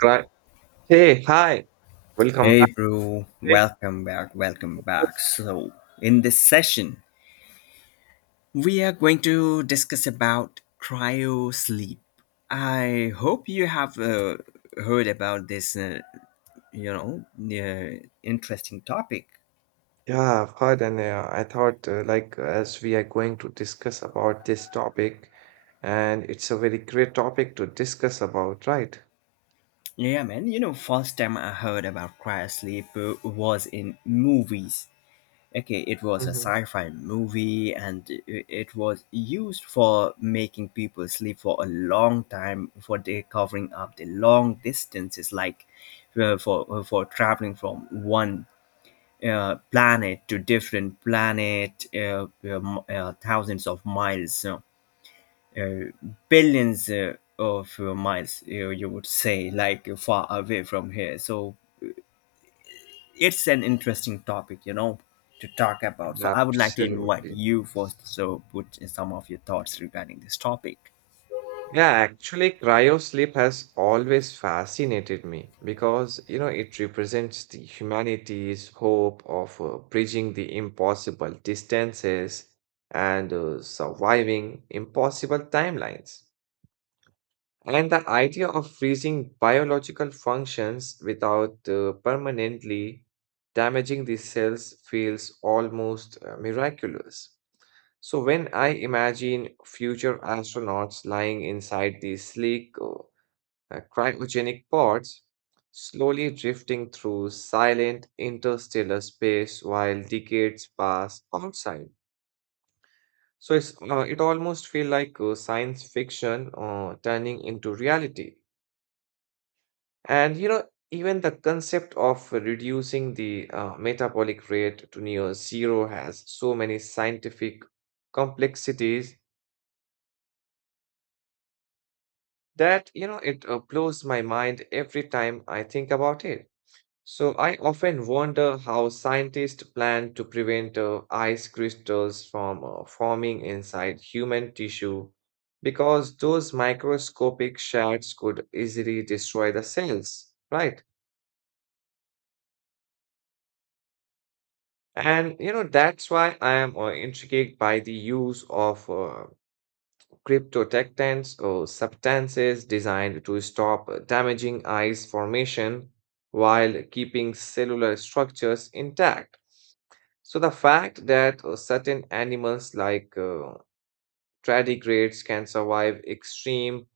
Cri. Hey, hi. Welcome Hey, back. bro, Thank welcome back, welcome you. back. So, in this session, we are going to discuss about cryo sleep. I hope you have heard about this, interesting topic. Yeah, Faden, I thought like as we are going to discuss about this topic, and it's a very great topic to discuss about, right? Yeah, man, you know, first time I heard about cryo sleep was in movies. Okay, it was a Mm-hmm. sci-fi movie, and it was used for making people sleep for a long time, for they covering up the long distances, like for traveling from one planet to different planet, thousands of miles, uh, billions of miles, you would say, like far away from here. So it's an interesting topic, you know, to talk about. So I would like to invite Absolutely. you first. So put in some of your thoughts regarding this topic. Yeah, actually, cryo sleep has always fascinated me because, you know, it represents the humanity's hope of bridging the impossible distances and surviving impossible timelines. And the idea of freezing biological functions without permanently damaging the cells feels almost miraculous. So, when I imagine future astronauts lying inside these sleek cryogenic pods, slowly drifting through silent interstellar space while decades pass outside. So, it almost feels like science fiction turning into reality. And you know, even the concept of reducing the metabolic rate to near zero has so many scientific complexities that you know it blows my mind every time I think about it. So I often wonder how scientists plan to prevent ice crystals from forming inside human tissue because those microscopic shards could easily destroy the cells, right? And you know, that's why I am intrigued by the use of cryptotectants or substances designed to stop damaging ice formation while keeping cellular structures intact. So, the fact that certain animals like tardigrades can survive extreme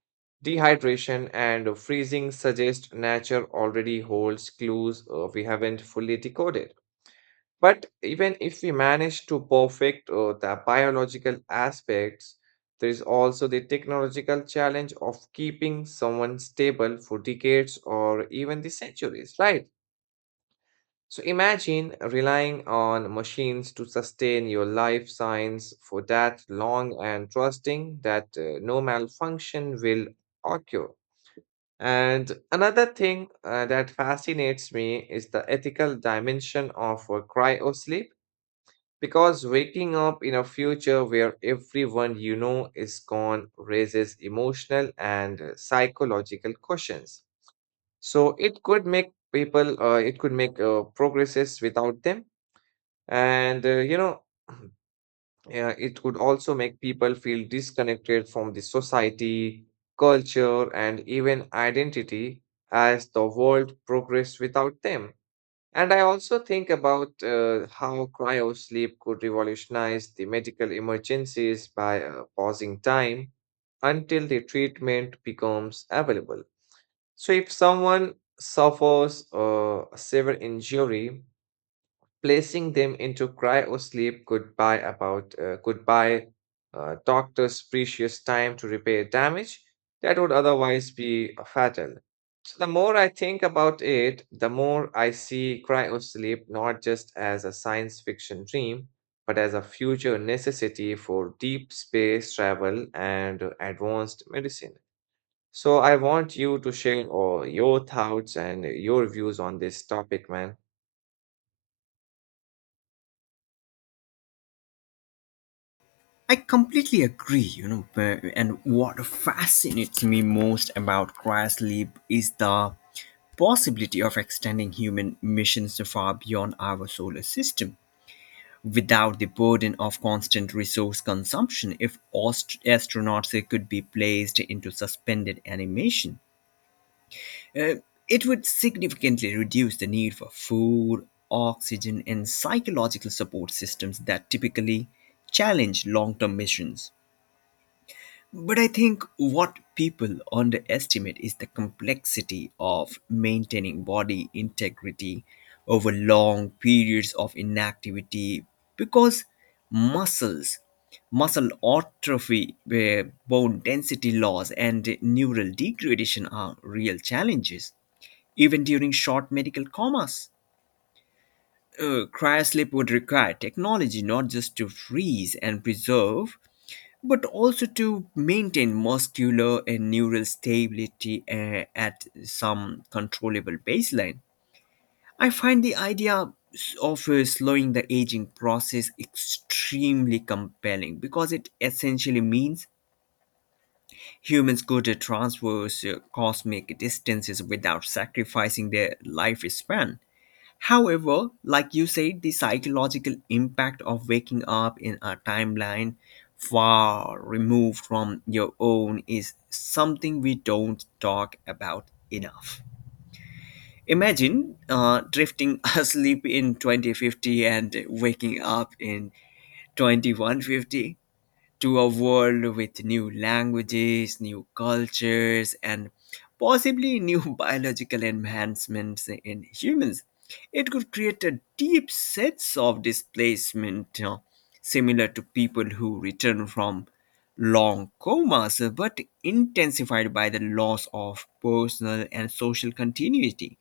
dehydration and freezing suggests nature already holds clues we haven't fully decoded. But even if we manage to perfect the biological aspects, there is also the technological challenge of keeping someone stable for decades or even the centuries, right? So imagine relying on machines to sustain your life science for that long and trusting that no malfunction will occur. And another thing that fascinates me is the ethical dimension of cryosleep because waking up in a future where everyone you know is gone raises emotional and psychological questions. So it could make it could make progresses without them. And, you know, it could also make people feel disconnected from the society, culture, and even identity as the world progress without them. And I also think about how cryo sleep could revolutionize the medical emergencies by pausing time until the treatment becomes available. So, if someone suffers a severe injury, placing them into cryo sleep could buy about could buy doctors precious time to repair damage that would otherwise be fatal. So the more I think about it, the more I see cryosleep not just as a science fiction dream, but as a future necessity for deep space travel and advanced medicine. So I want you to share all your thoughts and your views on this topic, man. I completely agree, you know, and what fascinates me most about cryosleep is the possibility of extending human missions so far beyond our solar system without the burden of constant resource consumption if astronauts could be placed into suspended animation. Uh, it would significantly reduce the need for food, oxygen, and psychological support systems that typically challenge long term missions. But I think what people underestimate is the complexity of maintaining body integrity over long periods of inactivity because muscles, muscle atrophy, bone density loss, and neural degradation are real challenges. Even during short medical comas, cryosleep would require technology not just to freeze and preserve, but also to maintain muscular and neural stability at some controllable baseline. I find the idea of slowing the aging process extremely compelling because it essentially means humans could traverse cosmic distances without sacrificing their lifespan. However, like you said, the psychological impact of waking up in a timeline far removed from your own is something we don't talk about enough. Imagine drifting asleep in 2050 and waking up in 2150 to a world with new languages, new cultures, and possibly new biological enhancements in humans. It could create a deep sense of displacement, you know, similar to people who return from long comas, but intensified by the loss of personal and social continuity.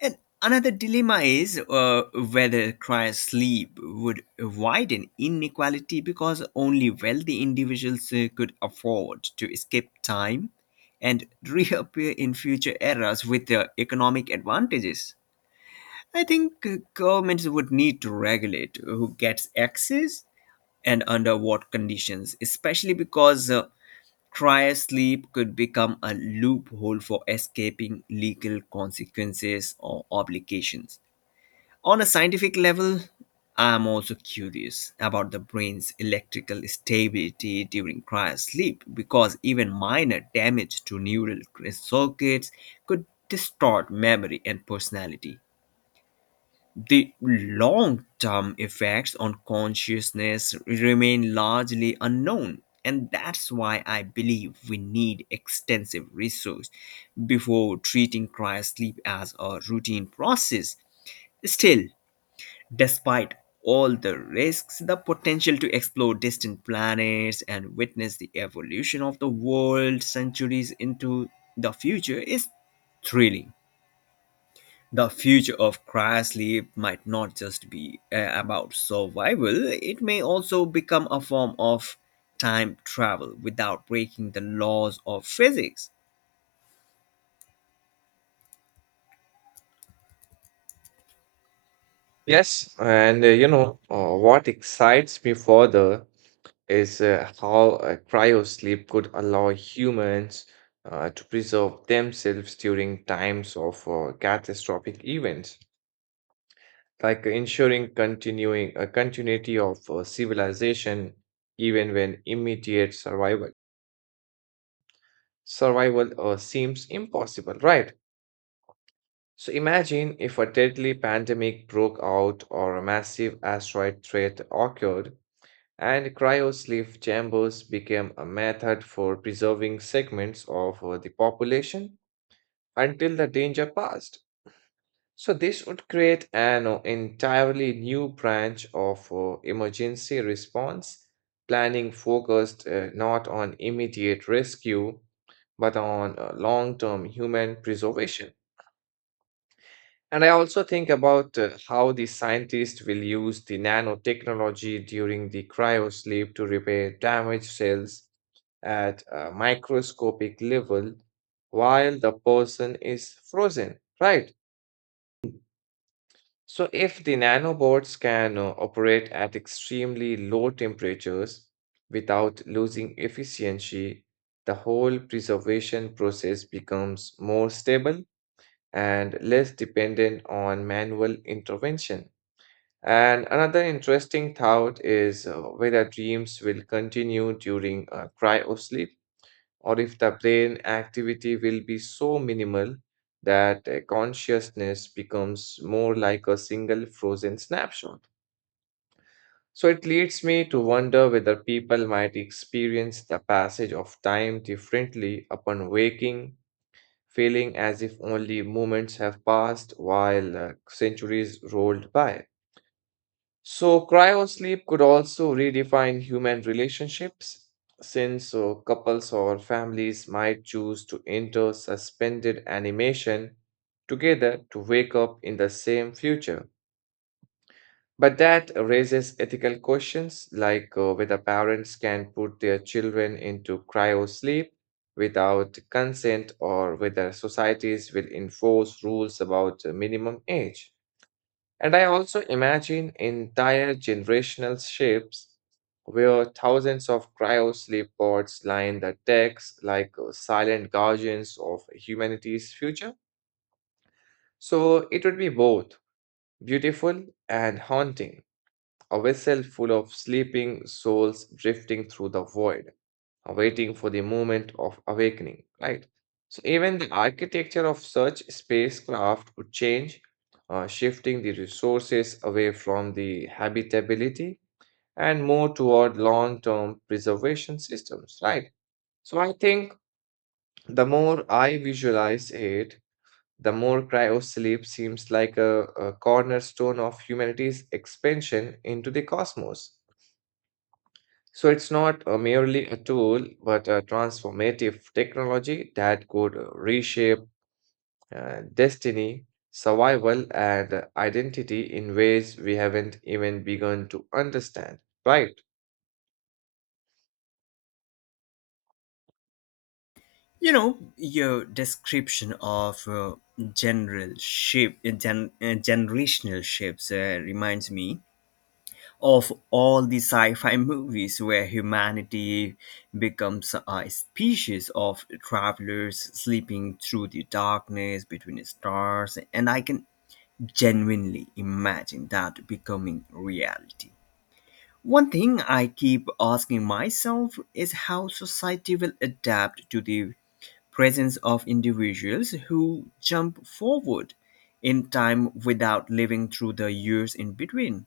And another dilemma is whether crying sleep would widen inequality because only wealthy individuals could afford to escape time and reappear in future eras with their economic advantages. I think governments would need to regulate who gets access and under what conditions, especially because trial sleep could become a loophole for escaping legal consequences or obligations. On a scientific level, I'm also curious about the brain's electrical stability during cryosleep, because even minor damage to neural circuits could distort memory and personality. The long term effects on consciousness remain largely unknown, and that's why I believe we need extensive research before treating cryosleep as a routine process. Still, despite all the risks, the potential to explore distant planets and witness the evolution of the world centuries into the future is thrilling. The future of cryosleep might not just be about survival, it may also become a form of time travel without breaking the laws of physics. Yes, and what excites me further is how cryo sleep could allow humans to preserve themselves during times of catastrophic events, like ensuring continuing a continuity of civilization even when immediate survival. Survival seems impossible, right? So imagine if a deadly pandemic broke out or a massive asteroid threat occurred, and cryosleep chambers became a method for preserving segments of the population until the danger passed. So this would create an entirely new branch of emergency response planning focused not on immediate rescue but on long-term human preservation. And I also think about how the scientists will use the nanotechnology during the cryosleep to repair damaged cells at a microscopic level while the person is frozen, right? So, if the nanobots can operate at extremely low temperatures without losing efficiency, the whole preservation process becomes more stable and less dependent on manual intervention. And another interesting thought is whether dreams will continue during cryosleep or if the brain activity will be so minimal that consciousness becomes more like a single frozen snapshot. So it leads me to wonder whether people might experience the passage of time differently upon waking, feeling as if only moments have passed while centuries rolled by. So, cryosleep could also redefine human relationships since couples or families might choose to enter suspended animation together to wake up in the same future. But that raises ethical questions like whether parents can put their children into cryosleep without consent or whether societies will enforce rules about minimum age. And I also imagine entire generational shifts where thousands of cryo sleep pods line the decks like silent guardians of humanity's future. So it would be both beautiful and haunting, a vessel full of sleeping souls drifting through the void waiting for the moment of awakening, right? So even the architecture of such spacecraft would change, shifting the resources away from the habitability and more toward long-term preservation systems, right? So I think the more I visualize it, the more cryosleep seems like a cornerstone of humanity's expansion into the cosmos. So it's not merely a tool, but a transformative technology that could reshape destiny, survival, and identity in ways we haven't even begun to understand, right? You know, your description of generational ships reminds me of all the sci-fi movies where humanity becomes a species of travelers sleeping through the darkness between stars, and I can genuinely imagine that becoming reality. One thing I keep asking myself is how society will adapt to the presence of individuals who jump forward in time without living through the years in between.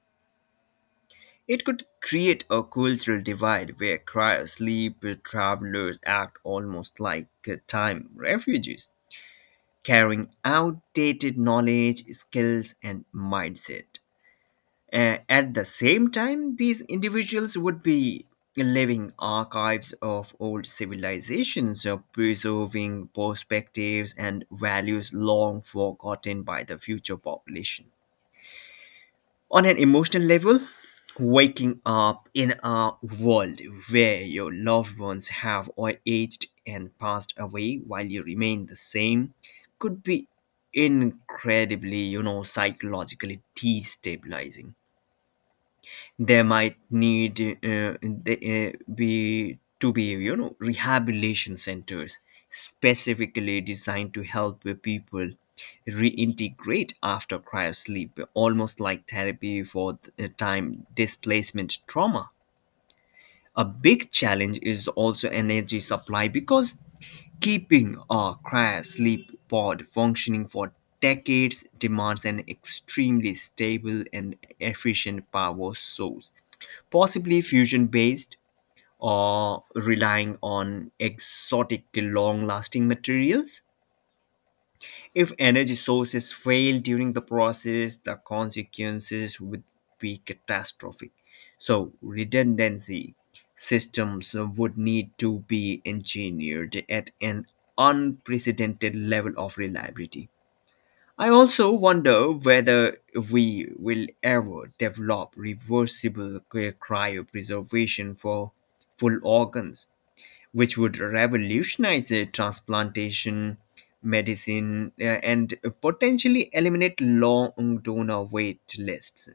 It could create a cultural divide where cryosleep travelers act almost like time refugees, carrying outdated knowledge, skills, and mindset. At the same time, these individuals would be living archives of old civilizations, preserving perspectives and values long forgotten by the future population. On an emotional level, waking up in a world where your loved ones have all aged and passed away while you remain the same could be incredibly, you know, psychologically destabilizing. They might need they, be to be you know rehabilitation centers specifically designed to help the people reintegrate after cryosleep, almost like therapy for the time displacement trauma. A big challenge is also energy supply because keeping a cryosleep sleep pod functioning for decades demands an extremely stable and efficient power source, possibly fusion based or relying on exotic long lasting materials. If energy sources fail during the process, the consequences would be catastrophic. So, redundancy systems would need to be engineered at an unprecedented level of reliability. I also wonder whether we will ever develop reversible cryopreservation for full organs, which would revolutionize transplantation medicine, and potentially eliminate long donor wait lists.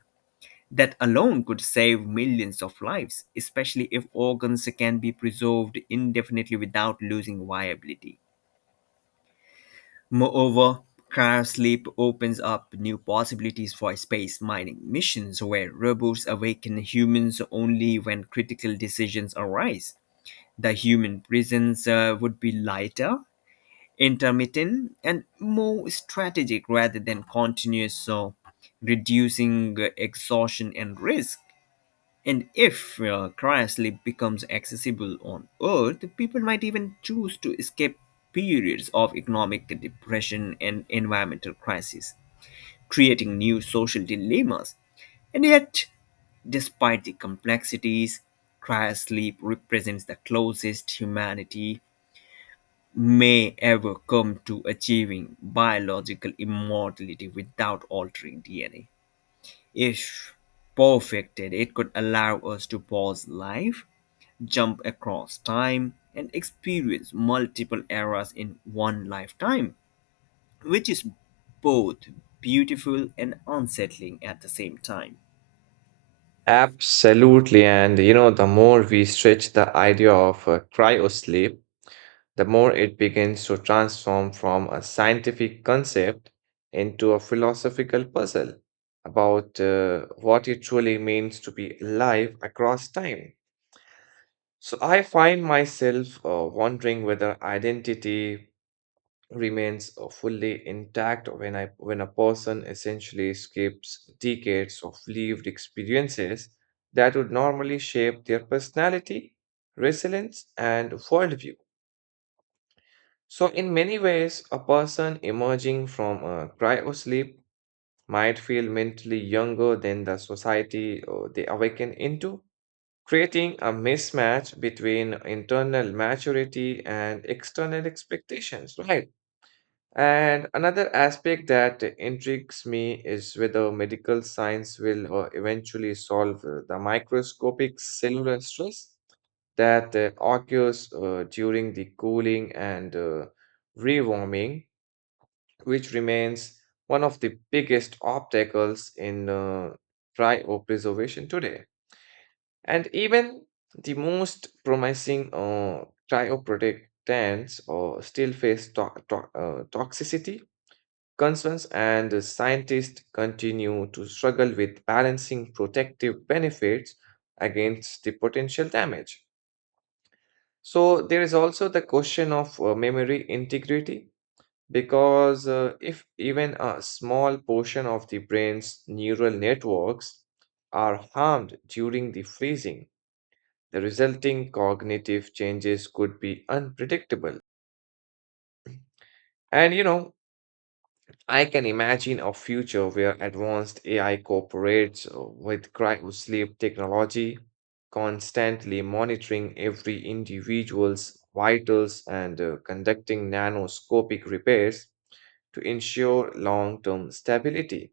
That alone could save millions of lives, especially if organs can be preserved indefinitely without losing viability. Moreover, cryosleep opens up new possibilities for space mining missions where robots awaken humans only when critical decisions arise. The human presence would be lighter, intermittent and more strategic rather than continuous, so reducing exhaustion and risk. And if cryosleep becomes accessible on Earth, people might even choose to escape periods of economic depression and environmental crisis, creating new social dilemmas. And yet, despite the complexities, cryosleep represents the closest humanity may ever come to achieving biological immortality without altering DNA. If perfected, it could allow us to pause life, jump across time, and experience multiple eras in one lifetime, which is both beautiful and unsettling at the same time. Absolutely. And you know, the more we stretch the idea of cryosleep, the more it begins to transform from a scientific concept into a philosophical puzzle about what it truly means to be alive across time. So I find myself wondering whether identity remains fully intact when a person essentially skips decades of lived experiences that would normally shape their personality, resilience, and worldview. So, in many ways, a person emerging from a cryo sleep might feel mentally younger than the society they awaken into, creating a mismatch between internal maturity and external expectations, right? And another aspect that intrigues me is whether medical science will eventually solve the microscopic cellular stress that occurs during the cooling and rewarming, which remains one of the biggest obstacles in cryopreservation today. And even the most promising cryoprotectants still face toxicity concerns, and scientists continue to struggle with balancing protective benefits against the potential damage. So, there is also the question of memory integrity because if even a small portion of the brain's neural networks are harmed during the freezing, the resulting cognitive changes could be unpredictable. And you know, I can imagine a future where advanced AI cooperates with cryosleep technology, constantly monitoring every individual's vitals and conducting nanoscopic repairs to ensure long term stability.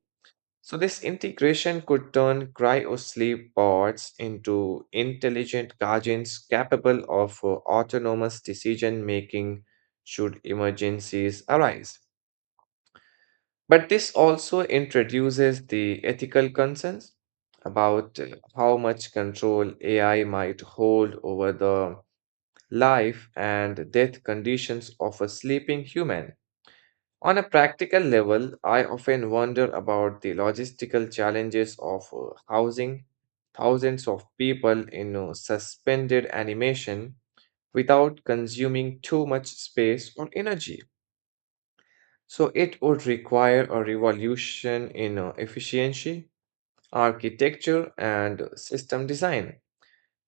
So, this integration could turn cryosleep pods into intelligent guardians capable of autonomous decision making should emergencies arise. But this also introduces the ethical concerns about how much control AI might hold over the life and death conditions of a sleeping human. On a practical level, I often wonder about the logistical challenges of housing thousands of people in suspended animation without consuming too much space or energy. So it would require a revolution in efficiency, architecture, and system design.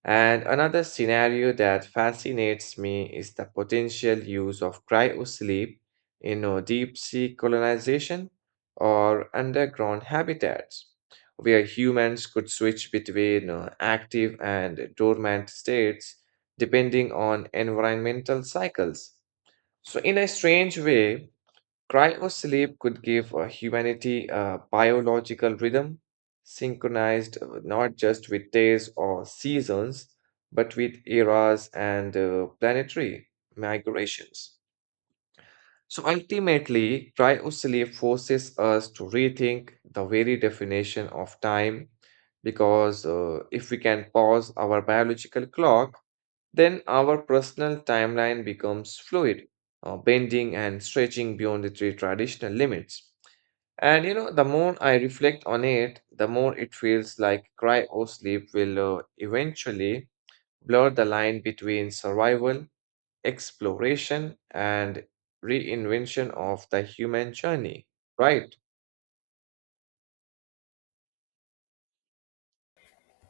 And another scenario that fascinates me is the potential use of cryosleep in deep sea colonization or underground habitats, where humans could switch between active and dormant states depending on environmental cycles. So, in a strange way, cryosleep could give humanity a biological rhythm, synchronized not just with days or seasons, but with eras and planetary migrations. So ultimately, cryosleep forces us to rethink the very definition of time because if we can pause our biological clock, then our personal timeline becomes fluid, bending and stretching beyond the three traditional limits. And you know, the more I reflect on it, the more it feels like cryo sleep will eventually blur the line between survival, exploration, and reinvention of the human journey, right?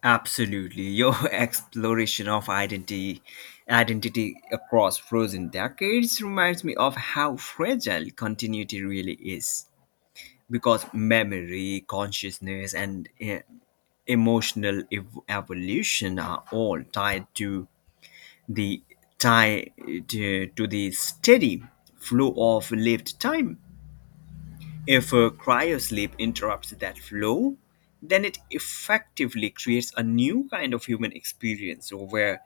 Absolutely. Your exploration of identity across frozen decades reminds me of how fragile continuity really is because memory, consciousness and emotional evolution are all tied to the tie to, to the steady flow of lived time. If a cryosleep interrupts that flow, then it effectively creates a new kind of human experience where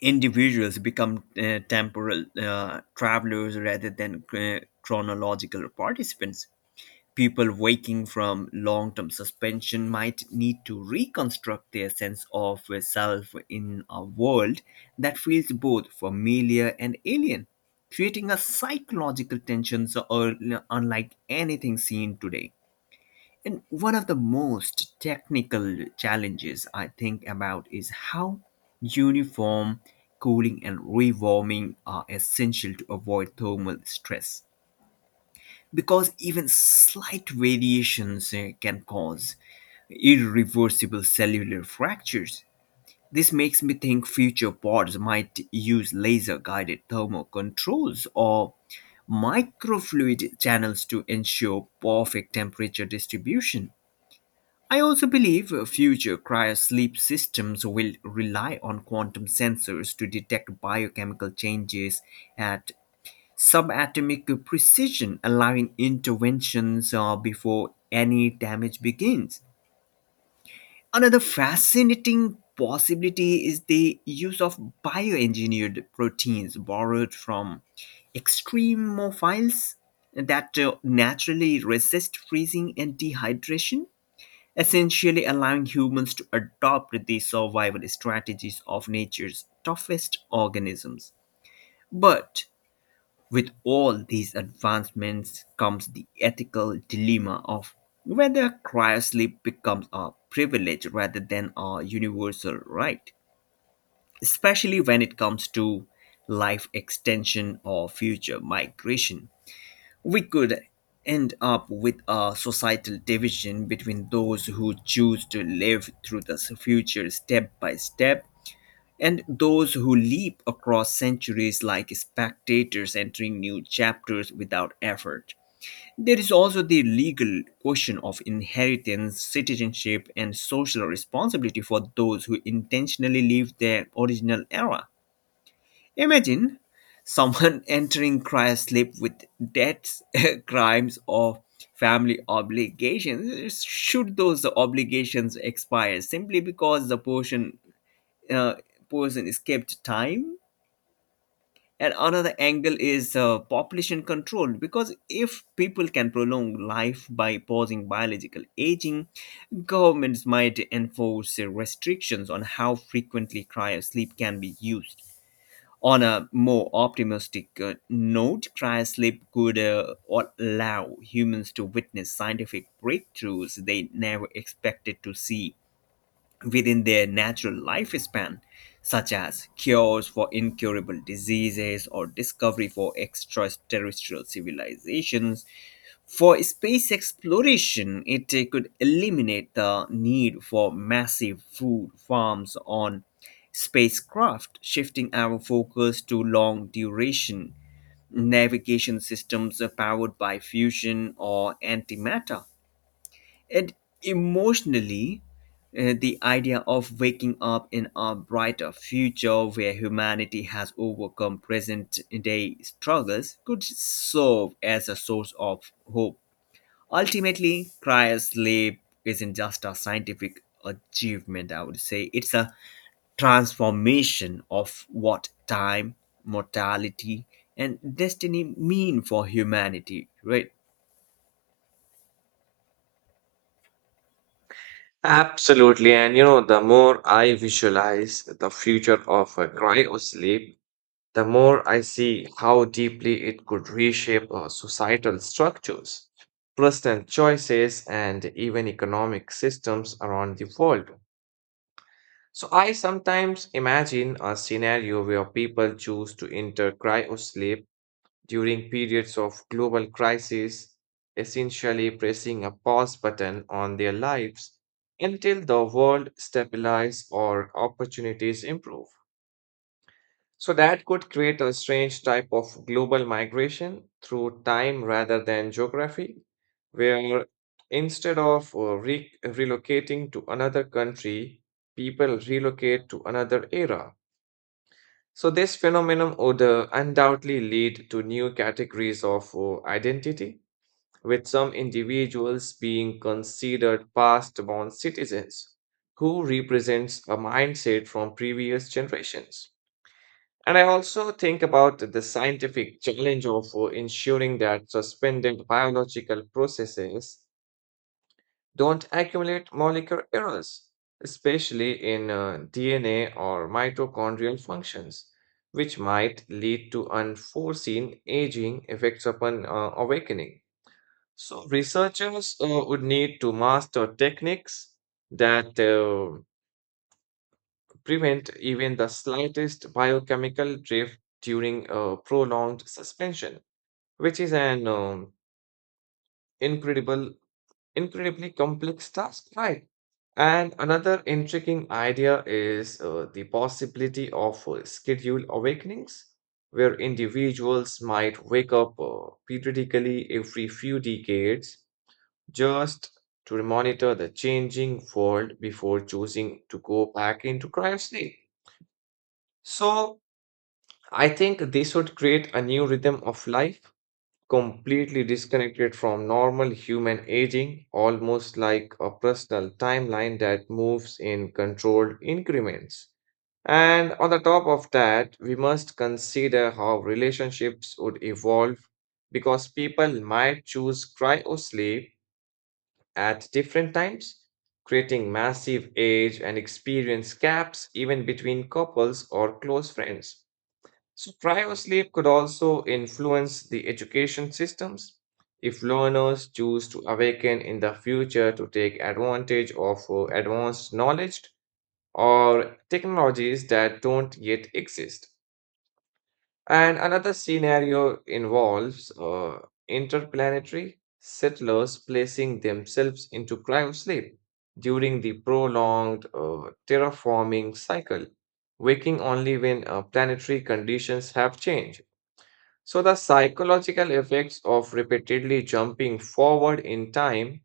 individuals become temporal travelers rather than chronological participants. People waking from long term suspension might need to reconstruct their sense of self in a world that feels both familiar and alien, creating a psychological tension so unlike anything seen today. And one of the most technical challenges I think about is how uniform cooling and rewarming are essential to avoid thermal stress because even slight variations can cause irreversible cellular fractures. This makes me think future pods might use laser guided thermal controls or microfluid channels to ensure perfect temperature distribution. I also believe future cryosleep systems will rely on quantum sensors to detect biochemical changes at subatomic precision, allowing interventions before any damage begins. Another fascinating possibility is the use of bioengineered proteins borrowed from extremophiles that naturally resist freezing and dehydration, essentially allowing humans to adopt the survival strategies of nature's toughest organisms. But with all these advancements comes the ethical dilemma of whether cryosleep becomes a privilege rather than a universal right, especially when it comes to life extension or future migration. We could end up with a societal division between those who choose to live through the future step by step and those who leap across centuries like spectators entering new chapters without effort. There is also the legal question of inheritance, citizenship, and social responsibility for those who intentionally leave their original era. Imagine someone entering Christ's sleep with debts, crimes, or family obligations. Should those obligations expire simply because the person, uh, person escaped time? And another angle is population control, because if people can prolong life by pausing biological aging, governments might enforce restrictions on how frequently cryosleep can be used. On a more optimistic note, cryosleep could allow humans to witness scientific breakthroughs they never expected to see within their natural lifespan, such as cures for incurable diseases or discovery for extraterrestrial civilizations. For space exploration, it could eliminate the need for massive food farms on spacecraft, shifting our focus to long duration navigation systems powered by fusion or antimatter. And emotionally, the idea of waking up in a brighter future where humanity has overcome present day struggles could serve as a source of hope. Ultimately, cryosleep isn't just a scientific achievement, I would say, it's a transformation of what time, mortality, and destiny mean for humanity, right? Absolutely. And you know, the more I visualize the future of cryo sleep, the more I see how deeply it could reshape our societal structures, personal choices, and even economic systems around the world. So I sometimes imagine a scenario where people choose to enter cryosleep during periods of global crisis, essentially pressing a pause button on their lives until the world stabilizes or opportunities improve. So that could create a strange type of global migration through time rather than geography, where instead of relocating to another country, people relocate to another era. So this phenomenon would undoubtedly lead to new categories of identity, with some individuals being considered past-born citizens who represents a mindset from previous generations. And I also think about the scientific challenge of ensuring that suspended biological processes don't accumulate molecular errors, especially in DNA or mitochondrial functions, which might lead to unforeseen aging effects upon awakening. So, researchers would need to master techniques that prevent even the slightest biochemical drift during a prolonged suspension, which is incredible, incredibly complex task, right? And another intriguing idea is the possibility of scheduled awakenings, where individuals might wake up periodically every few decades just to monitor the changing world before choosing to go back into cryosleep. So, I think they should create a new rhythm of life, completely disconnected from normal human aging, almost like a personal timeline that moves in controlled increments. And on the top of that, we must consider how relationships would evolve because people might choose cryo sleep at different times, creating massive age and experience gaps even between couples or close friends. So, cryosleep could also influence the education systems if learners choose to awaken in the future to take advantage of advanced knowledge or technologies that don't yet exist. And another scenario involves interplanetary settlers placing themselves into cryosleep during the prolonged terraforming cycle, waking only when planetary conditions have changed. So, the psychological effects of repeatedly jumping forward in time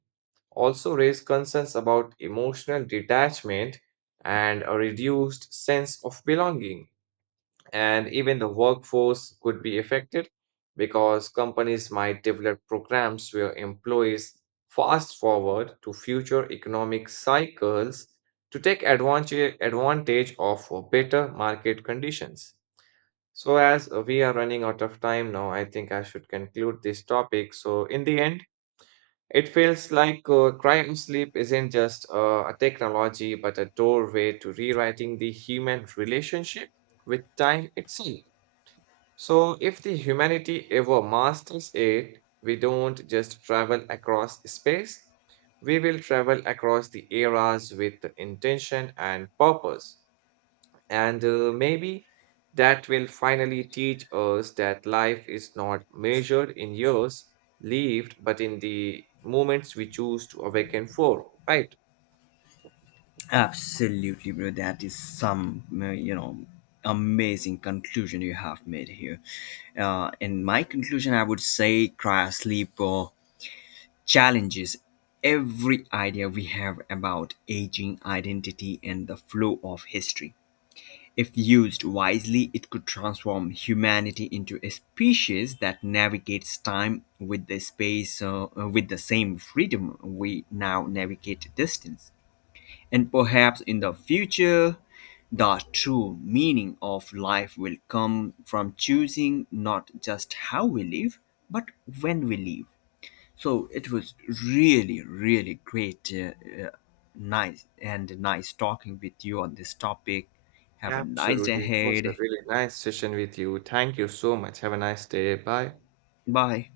also raise concerns about emotional detachment and a reduced sense of belonging. And even the workforce could be affected because companies might develop programs where employees fast forward to future economic cycles to take advantage of better market conditions. So, as we are running out of time now, I think I should conclude this topic. So, in the end, it feels like crime sleep isn't just a technology, but a doorway to rewriting the human relationship with time itself. So, if the humanity ever masters it, we don't just travel across space, we will travel across the eras with intention and purpose. And maybe that will finally teach us that life is not measured in years lived, but in the moments we choose to awaken for, right? Absolutely, bro. That is some, you know, amazing conclusion you have made here. In my conclusion, I would say cryosleep challenges every idea we have about aging, identity, and the flow of history. If used wisely, it could transform humanity into a species that navigates time with the with the same freedom we now navigate distance. And perhaps in the future, the true meaning of life will come from choosing not just how we live, but when we live. So it was really, really great, uh, nice, and nice talking with you on this topic. Have a nice day Absolutely. It was a ahead. really nice session with you. Thank you so much. Have a nice day. Bye. Bye.